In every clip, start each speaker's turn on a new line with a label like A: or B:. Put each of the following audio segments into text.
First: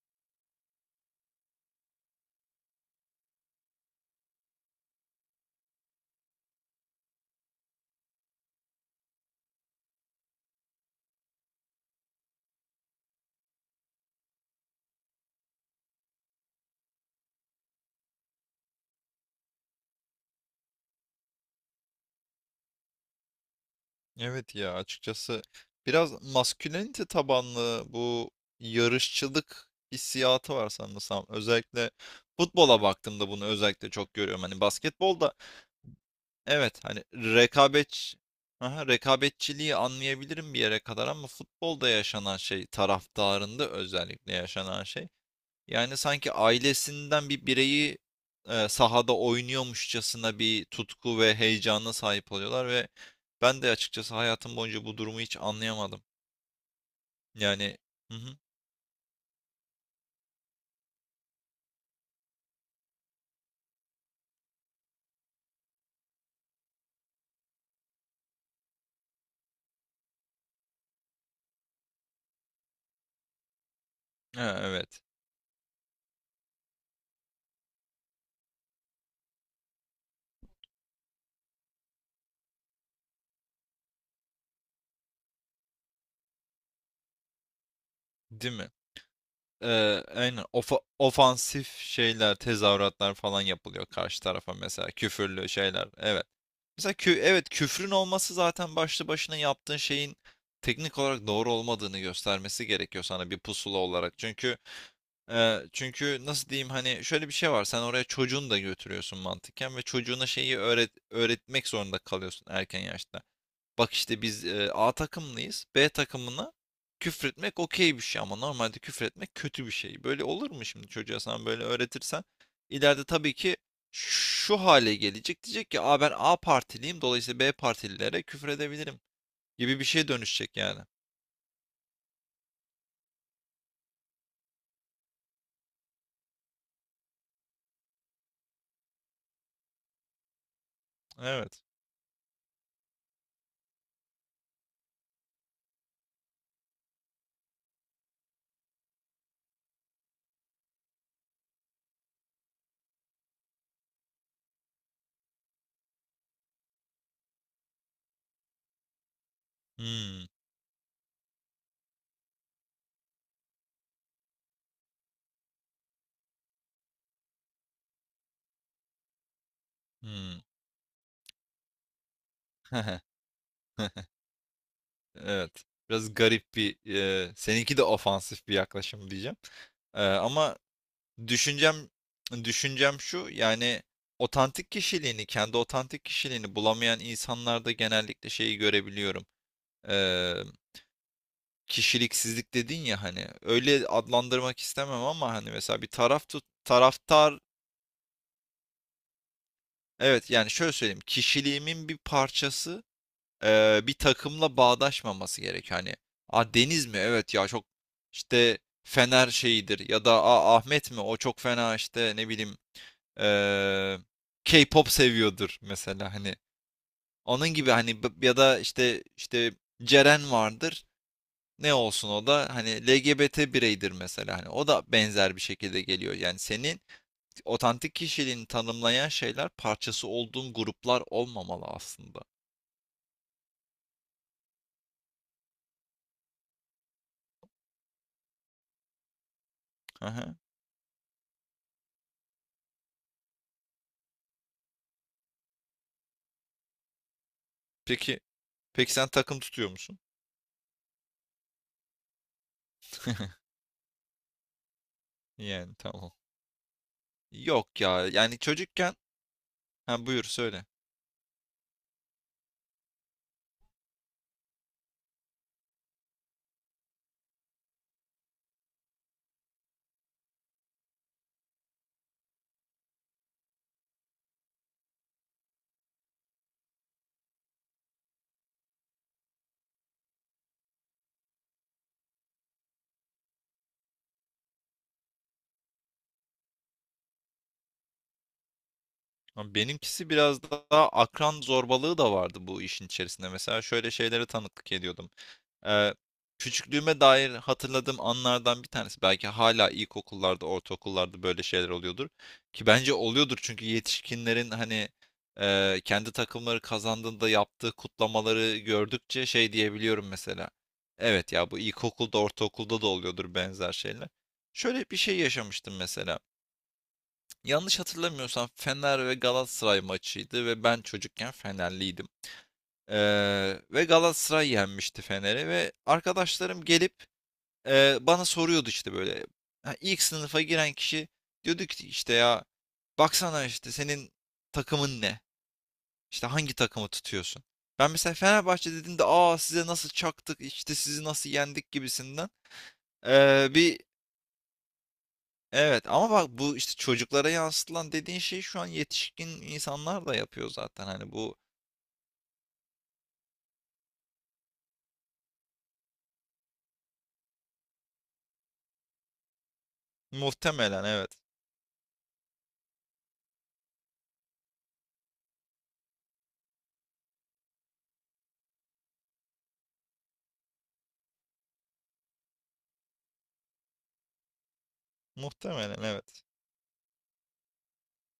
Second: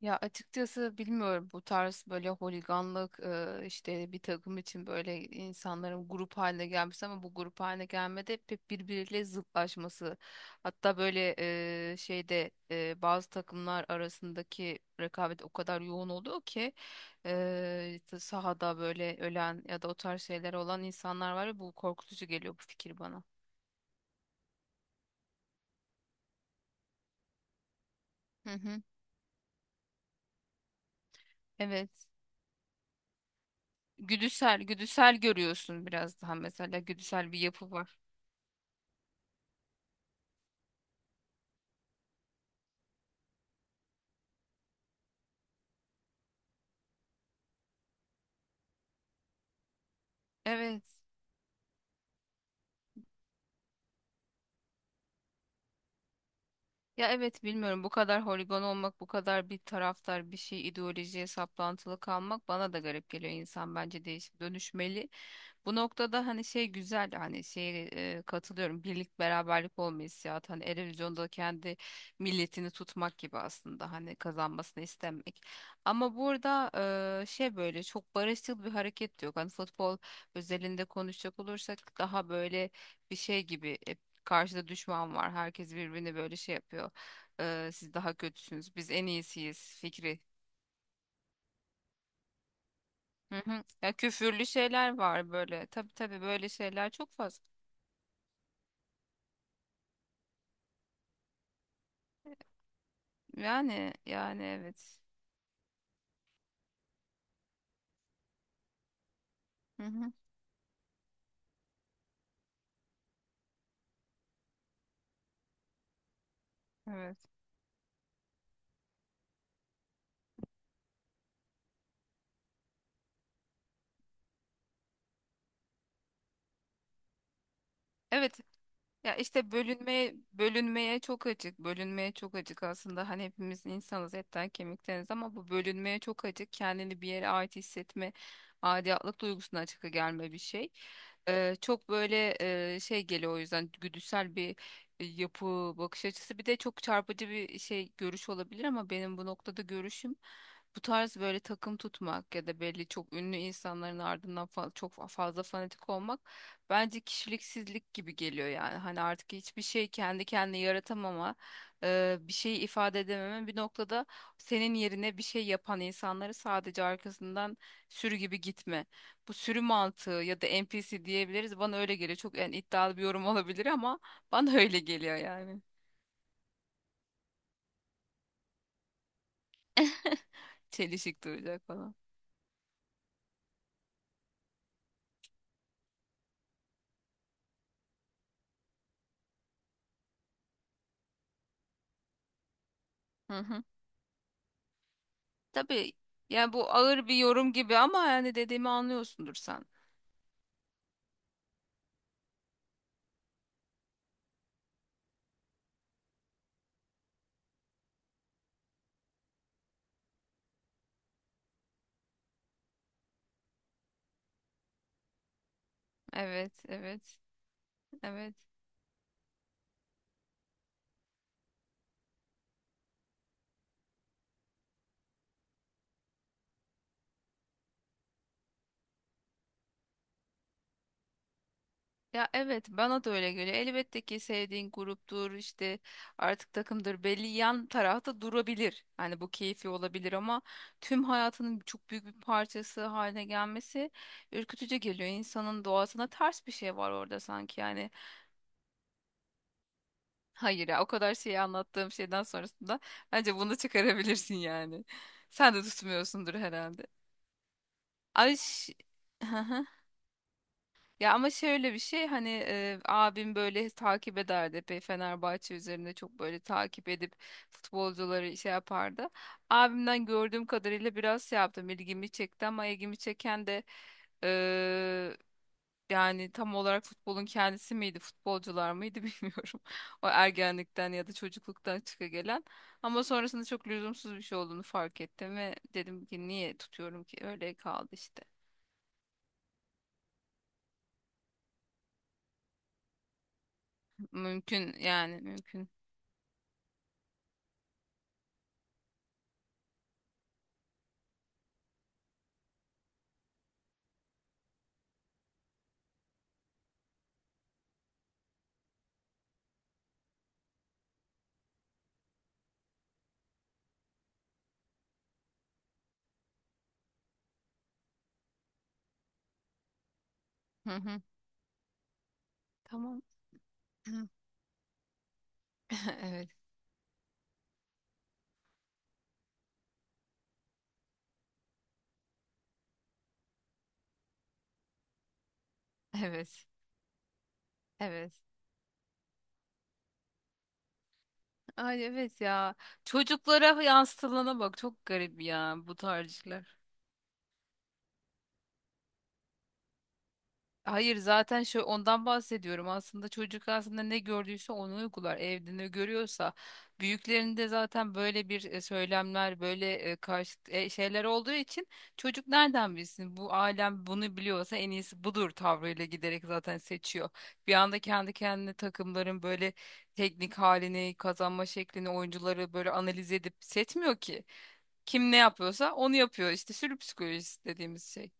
A: Ya açıkçası bilmiyorum bu tarz böyle holiganlık, işte bir takım için böyle insanların grup haline gelmesi ama bu grup haline gelmede hep birbiriyle zıtlaşması. Hatta böyle şeyde bazı takımlar arasındaki rekabet o kadar yoğun oluyor ki sahada böyle ölen ya da o tarz şeyler olan insanlar var ve bu korkutucu geliyor bu fikir bana.
B: Evet ya açıkçası biraz maskülenite tabanlı bu
A: Hı hı,
B: yarışçılık hissiyatı var sanırsam. Özellikle
A: evet.
B: futbola baktığımda bunu özellikle çok görüyorum. Hani
A: Güdüsel
B: basketbolda
A: görüyorsun biraz daha mesela
B: evet, hani
A: güdüsel bir yapı var.
B: rekabet. Aha, rekabetçiliği anlayabilirim bir yere kadar ama futbolda yaşanan şey, taraftarında özellikle yaşanan şey. Yani sanki ailesinden bir bireyi sahada oynuyormuşçasına bir
A: Evet.
B: tutku ve heyecana sahip oluyorlar ve ben de açıkçası hayatım boyunca bu durumu hiç anlayamadım.
A: Ya evet
B: Yani
A: bilmiyorum bu
B: hı
A: kadar
B: hı,
A: holigan olmak, bu kadar bir taraftar bir şey ideolojiye saplantılı kalmak bana da garip geliyor. İnsan bence değişip dönüşmeli. Bu noktada hani şey güzel hani şey, katılıyorum, birlik beraberlik olma hissiyatı hani Eurovision'da kendi milletini tutmak gibi aslında hani
B: ha,
A: kazanmasını
B: evet,
A: istemek. Ama burada şey, böyle çok barışçıl bir hareket de yok. Hani futbol özelinde konuşacak olursak daha böyle bir şey gibi, karşıda düşman var. Herkes birbirini böyle şey yapıyor. Siz daha
B: değil mi?
A: kötüsünüz biz en iyisiyiz
B: Ee,
A: fikri.
B: aynen ofansif şeyler, tezahüratlar
A: Hı
B: falan
A: hı.
B: yapılıyor
A: Ya
B: karşı
A: küfürlü
B: tarafa, mesela
A: şeyler var
B: küfürlü
A: böyle.
B: şeyler.
A: Tabii tabii
B: Evet.
A: böyle şeyler
B: Mesela kü
A: çok fazla.
B: evet, küfrün olması zaten başlı başına yaptığın şeyin teknik olarak doğru olmadığını göstermesi gerekiyor sana bir pusula
A: Yani
B: olarak.
A: yani
B: Çünkü
A: evet.
B: Çünkü nasıl diyeyim, hani şöyle bir şey var. Sen oraya çocuğunu da götürüyorsun mantıken
A: Hı
B: ve
A: hı,
B: çocuğuna şeyi öğretmek zorunda kalıyorsun erken yaşta. Bak işte biz A takımlıyız. B takımına
A: evet.
B: küfretmek okey bir şey ama normalde küfretmek kötü bir şey. Böyle olur mu şimdi, çocuğa sen böyle öğretirsen? İleride tabii ki şu hale gelecek. Diyecek ki aa, ben A partiliyim, dolayısıyla B partililere
A: Evet.
B: küfür edebilirim
A: Ya işte
B: gibi bir şeye
A: bölünmeye
B: dönüşecek yani.
A: bölünmeye çok açık. Bölünmeye çok açık aslında. Hani hepimiz insanız, etten kemikteniz ama bu bölünmeye çok açık. Kendini bir yere ait hissetme, aidiyetlik duygusuna açık gelme bir şey.
B: Evet.
A: Çok böyle şey geliyor, o yüzden güdüsel bir yapı, bakış açısı. Bir de çok çarpıcı bir şey, görüş olabilir ama benim bu noktada görüşüm, bu tarz böyle takım tutmak ya da belli çok ünlü insanların ardından çok fazla fanatik olmak bence kişiliksizlik gibi geliyor yani. Hani artık hiçbir şey kendi
B: Hmm.
A: kendine yaratamama, bir şeyi ifade edememe, bir noktada senin yerine bir şey yapan insanları sadece arkasından sürü gibi gitme. Bu sürü mantığı ya
B: Hmm.
A: da NPC diyebiliriz. Bana öyle geliyor. Çok yani iddialı bir yorum olabilir ama bana öyle geliyor yani.
B: Evet. Biraz garip bir, seninki de ofansif bir yaklaşım diyeceğim. Ama
A: Çelişik duracak
B: düşüncem
A: falan.
B: düşüncem şu, yani otantik kişiliğini, kendi otantik kişiliğini bulamayan insanlarda genellikle şeyi görebiliyorum. Eee, kişiliksizlik dedin ya, hani
A: Hı hı.
B: öyle adlandırmak istemem ama hani mesela bir
A: Tabii, yani bu ağır bir
B: taraftar,
A: yorum gibi ama yani dediğimi anlıyorsundur sen.
B: evet yani şöyle söyleyeyim, kişiliğimin bir parçası bir takımla bağdaşmaması gerek. Hani a Deniz mi? Evet ya, çok işte Fener şeyidir, ya da a Ahmet mi? O çok fena, işte ne bileyim, e, K-pop seviyordur mesela. Hani
A: Evet, evet,
B: onun gibi hani
A: evet.
B: ya da işte, işte Ceren vardır. Ne olsun, o da hani LGBT bireydir mesela, hani o da benzer bir şekilde geliyor. Yani senin otantik kişiliğini tanımlayan şeyler, parçası olduğun gruplar olmamalı aslında.
A: Ya evet, bana da öyle geliyor. Elbette ki sevdiğin gruptur işte, artık takımdır, belli yan tarafta durabilir. Hani bu keyfi olabilir
B: Aha.
A: ama tüm hayatının çok büyük bir parçası haline gelmesi ürkütücü geliyor. İnsanın doğasına ters bir şey var orada sanki yani.
B: Peki, peki sen takım tutuyor musun?
A: Hayır ya, o kadar şeyi anlattığım şeyden sonrasında bence bunu çıkarabilirsin yani. Sen de
B: Yani tamam.
A: tutmuyorsundur herhalde.
B: Yok ya.
A: Ay
B: Yani
A: ş-
B: çocukken ha, buyur söyle.
A: Ya ama şöyle bir şey, hani abim böyle takip ederdi epey, Fenerbahçe üzerinde çok böyle takip edip futbolcuları şey yapardı. Abimden gördüğüm kadarıyla biraz şey yaptım, ilgimi çekti ama ilgimi çeken de e, yani tam olarak futbolun kendisi miydi futbolcular mıydı bilmiyorum. O ergenlikten ya da çocukluktan çıka gelen, ama sonrasında çok lüzumsuz bir şey olduğunu fark ettim ve dedim ki niye tutuyorum ki, öyle kaldı işte.
B: Ama benimkisi biraz daha akran zorbalığı da vardı bu işin içerisinde. Mesela şöyle şeylere tanıklık
A: Mümkün
B: ediyordum.
A: yani, mümkün.
B: Ee, küçüklüğüme dair hatırladığım anlardan bir tanesi. Belki hala ilkokullarda, ortaokullarda böyle şeyler oluyordur. Ki bence oluyordur, çünkü yetişkinlerin hani kendi takımları kazandığında yaptığı kutlamaları gördükçe şey diyebiliyorum mesela. Evet ya, bu ilkokulda, ortaokulda da oluyordur benzer şeyler. Şöyle bir şey yaşamıştım mesela. Yanlış hatırlamıyorsam Fener ve Galatasaray maçıydı ve
A: Hı
B: ben
A: hı.
B: çocukken Fenerliydim.
A: Tamam.
B: Ve
A: Hı.
B: Galatasaray yenmişti Fener'i ve
A: Evet,
B: arkadaşlarım gelip bana soruyordu işte böyle. Ha, ilk sınıfa giren kişi diyordu ki işte ya, baksana, işte senin takımın ne? İşte
A: evet,
B: hangi takımı tutuyorsun? Ben
A: evet.
B: mesela Fenerbahçe dediğimde, aa size nasıl çaktık, işte sizi nasıl yendik
A: Ay evet
B: gibisinden
A: ya. Çocuklara
B: bir
A: yansıtılana bak, çok garip ya bu
B: evet, ama bak,
A: tarihler.
B: bu işte çocuklara yansıtılan dediğin şey, şu an yetişkin insanlar da yapıyor zaten.
A: Hayır,
B: Hani bu
A: zaten şu, ondan bahsediyorum. Aslında çocuk aslında ne gördüyse onu uygular. Evde ne görüyorsa, büyüklerinde zaten böyle bir söylemler, böyle karşı
B: muhtemelen
A: şeyler
B: evet.
A: olduğu için çocuk nereden bilsin? Bu alem bunu biliyorsa en iyisi budur tavrıyla giderek zaten seçiyor. Bir anda kendi kendine takımların böyle teknik halini, kazanma şeklini, oyuncuları böyle analiz edip seçmiyor ki. Kim ne yapıyorsa
B: Muhtemelen
A: onu
B: evet.
A: yapıyor. İşte sürü psikolojisi dediğimiz şey.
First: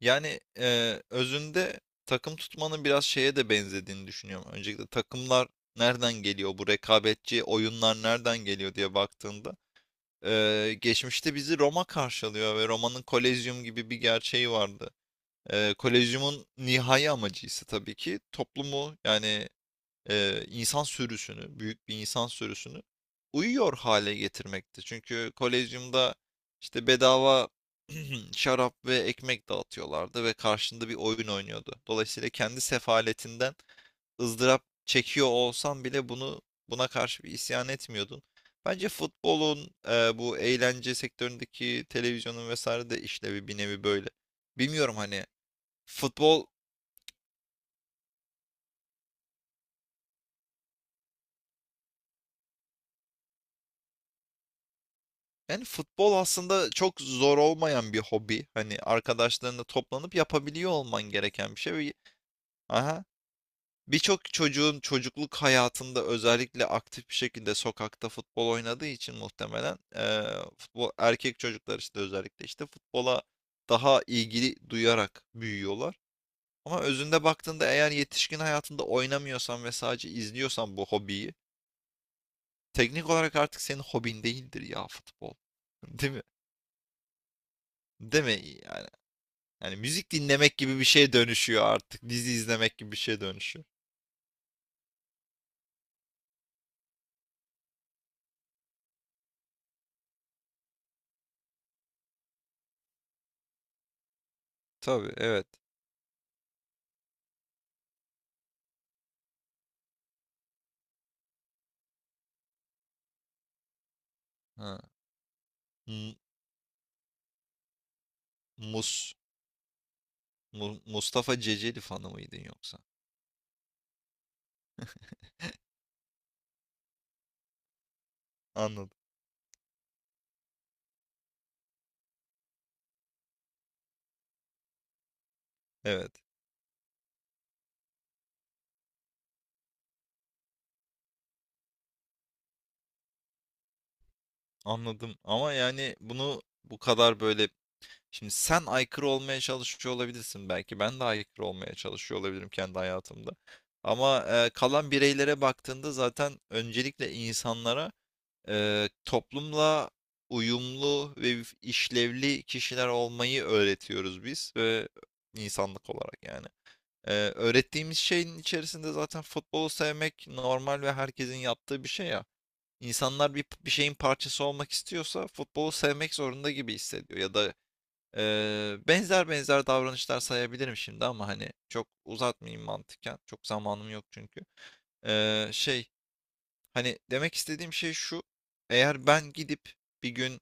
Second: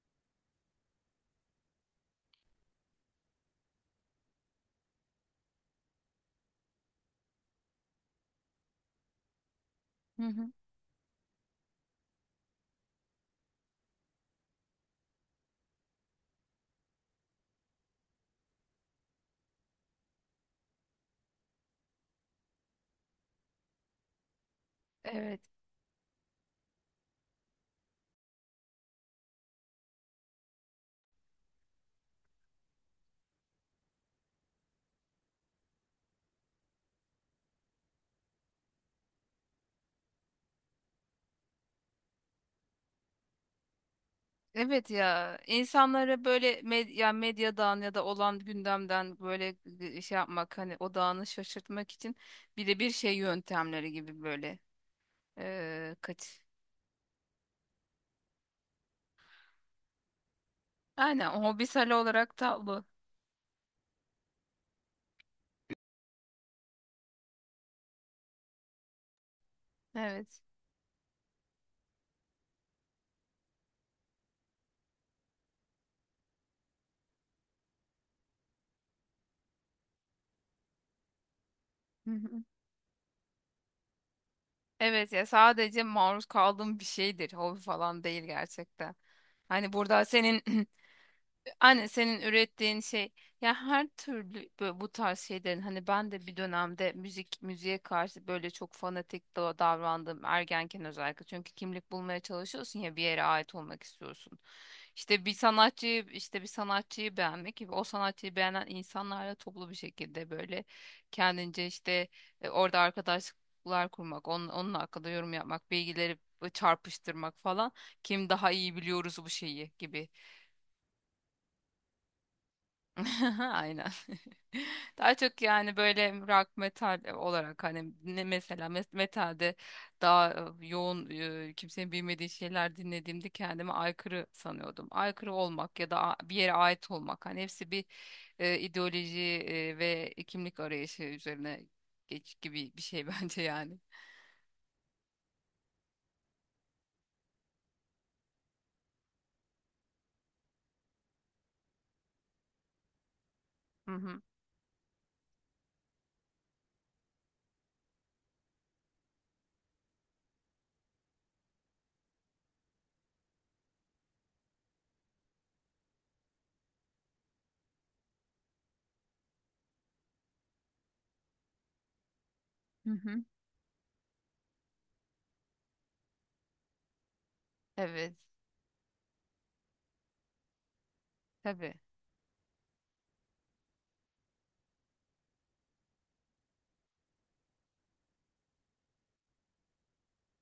B: Yani özünde takım tutmanın biraz şeye de benzediğini düşünüyorum. Öncelikle takımlar nereden geliyor? Bu rekabetçi oyunlar nereden geliyor diye baktığında,
A: Hı hı.
B: geçmişte bizi Roma karşılıyor ve Roma'nın Kolezyum gibi bir gerçeği vardı. E, Kolezyum'un nihai amacı ise tabii ki toplumu, yani insan sürüsünü, büyük bir insan sürüsünü uyuyor hale getirmekti. Çünkü
A: Evet.
B: kolezyumda işte bedava şarap ve ekmek dağıtıyorlardı ve karşında bir oyun oynuyordu. Dolayısıyla kendi sefaletinden ızdırap çekiyor olsan bile buna karşı bir isyan etmiyordun. Bence futbolun bu eğlence sektöründeki televizyonun vesaire de işlevi bir nevi böyle.
A: Evet
B: Bilmiyorum, hani
A: ya, insanlara
B: futbol.
A: böyle medyadan ya da olan gündemden böyle şey yapmak, hani odağını şaşırtmak için birebir şey yöntemleri gibi böyle
B: Yani futbol
A: kaç
B: aslında çok zor olmayan bir hobi. Hani arkadaşlarınla toplanıp yapabiliyor olman
A: aynen
B: gereken bir şey.
A: hobisel
B: Ve-
A: olarak tablo
B: aha. Birçok çocuğun çocukluk hayatında özellikle aktif bir şekilde sokakta futbol oynadığı için muhtemelen
A: evet.
B: futbol, erkek çocuklar işte, özellikle işte futbola daha ilgili duyarak büyüyorlar. Ama özünde baktığında eğer yetişkin hayatında oynamıyorsan ve sadece izliyorsan bu hobiyi,
A: Hı hı.
B: teknik olarak artık senin hobin değildir ya
A: Evet ya,
B: futbol.
A: sadece
B: Değil mi?
A: maruz kaldığım bir şeydir, hobi falan değil
B: Değil mi yani?
A: gerçekten. Hani
B: Yani
A: burada
B: müzik
A: senin
B: dinlemek gibi bir şey dönüşüyor
A: anne
B: artık.
A: senin
B: Dizi izlemek
A: ürettiğin
B: gibi bir
A: şey,
B: şey
A: ya
B: dönüşüyor.
A: her türlü böyle bu tarz şeylerin, hani ben de bir dönemde müziğe karşı böyle çok fanatik davrandım ergenken, özellikle çünkü kimlik bulmaya çalışıyorsun ya, bir yere ait olmak istiyorsun.
B: Tabii,
A: İşte bir
B: evet.
A: sanatçıyı bir sanatçıyı beğenmek, o sanatçıyı beğenen insanlarla toplu bir şekilde böyle kendince işte orada arkadaşlıklar kurmak, onun
B: Ha.
A: hakkında yorum yapmak,
B: M-
A: bilgileri çarpıştırmak falan, kim daha iyi
B: Mus
A: biliyoruz bu şeyi gibi.
B: Mustafa Ceceli fanı mıydın yoksa?
A: Aynen. Daha çok yani böyle rock metal olarak, hani ne mesela
B: Anladım.
A: metalde daha yoğun, kimsenin bilmediği şeyler dinlediğimde kendimi aykırı sanıyordum. Aykırı olmak ya da
B: Evet.
A: bir yere ait olmak, hani hepsi bir ideoloji ve kimlik arayışı üzerine geç gibi bir şey bence yani.
B: Anladım. Ama yani bunu bu kadar böyle, şimdi sen aykırı olmaya çalışıyor olabilirsin belki. Ben de aykırı olmaya çalışıyor olabilirim kendi hayatımda.
A: Hı hı.
B: Ama kalan bireylere baktığında zaten öncelikle insanlara toplumla uyumlu ve işlevli kişiler olmayı öğretiyoruz biz ve insanlık olarak yani. Öğrettiğimiz şeyin içerisinde zaten futbolu sevmek normal ve herkesin yaptığı bir şey ya.
A: Hı hı.
B: İnsanlar bir şeyin parçası olmak istiyorsa futbolu sevmek zorunda gibi hissediyor, ya da
A: Evet.
B: benzer davranışlar sayabilirim şimdi ama hani
A: Tabii.
B: çok uzatmayayım mantıken. Çok zamanım yok çünkü. Eee, şey Hani demek istediğim şey şu. Eğer ben gidip bir gün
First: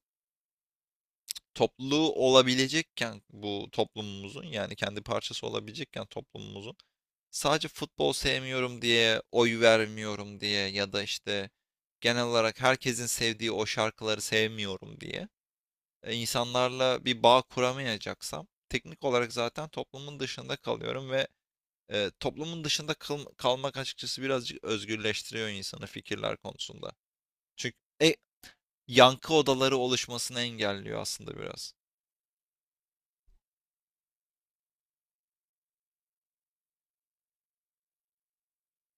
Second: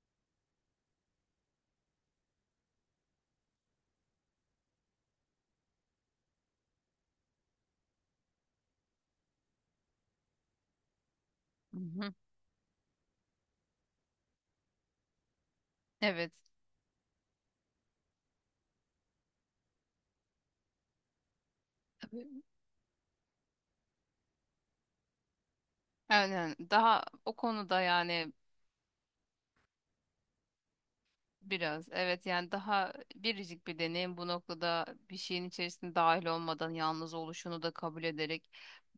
B: topluluğu olabilecekken bu toplumumuzun, yani kendi parçası olabilecekken toplumumuzun, sadece futbol sevmiyorum diye, oy vermiyorum diye, ya da işte
A: Hı hı.
B: genel olarak herkesin sevdiği o şarkıları sevmiyorum diye
A: Evet.
B: insanlarla bir bağ kuramayacaksam teknik olarak zaten toplumun dışında kalıyorum ve
A: Tabii.
B: toplumun dışında kalmak açıkçası birazcık özgürleştiriyor insanı fikirler
A: Aynen.
B: konusunda.
A: Daha o
B: Çünkü
A: konuda yani
B: yankı odaları oluşmasını engelliyor aslında biraz.
A: biraz evet, yani daha biricik bir deneyim bu noktada, bir şeyin içerisinde dahil olmadan yalnız oluşunu da kabul ederek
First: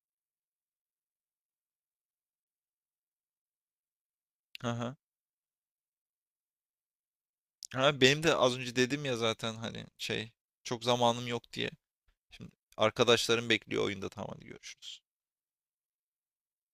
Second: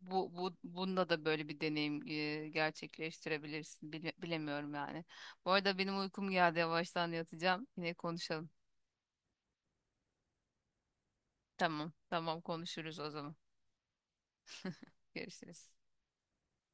A: bu bunda da böyle bir deneyim gerçekleştirebilirsin.
B: Hı
A: Bilemiyorum
B: hı.
A: yani. Bu arada benim uykum geldi, yavaştan yatacağım, yine
B: Ha, benim de
A: konuşalım.
B: az önce dedim ya zaten, hani şey, çok zamanım yok diye.
A: Tamam tamam,
B: Şimdi
A: konuşuruz o zaman,
B: arkadaşlarım bekliyor oyunda, tamam hadi görüşürüz.
A: görüşürüz.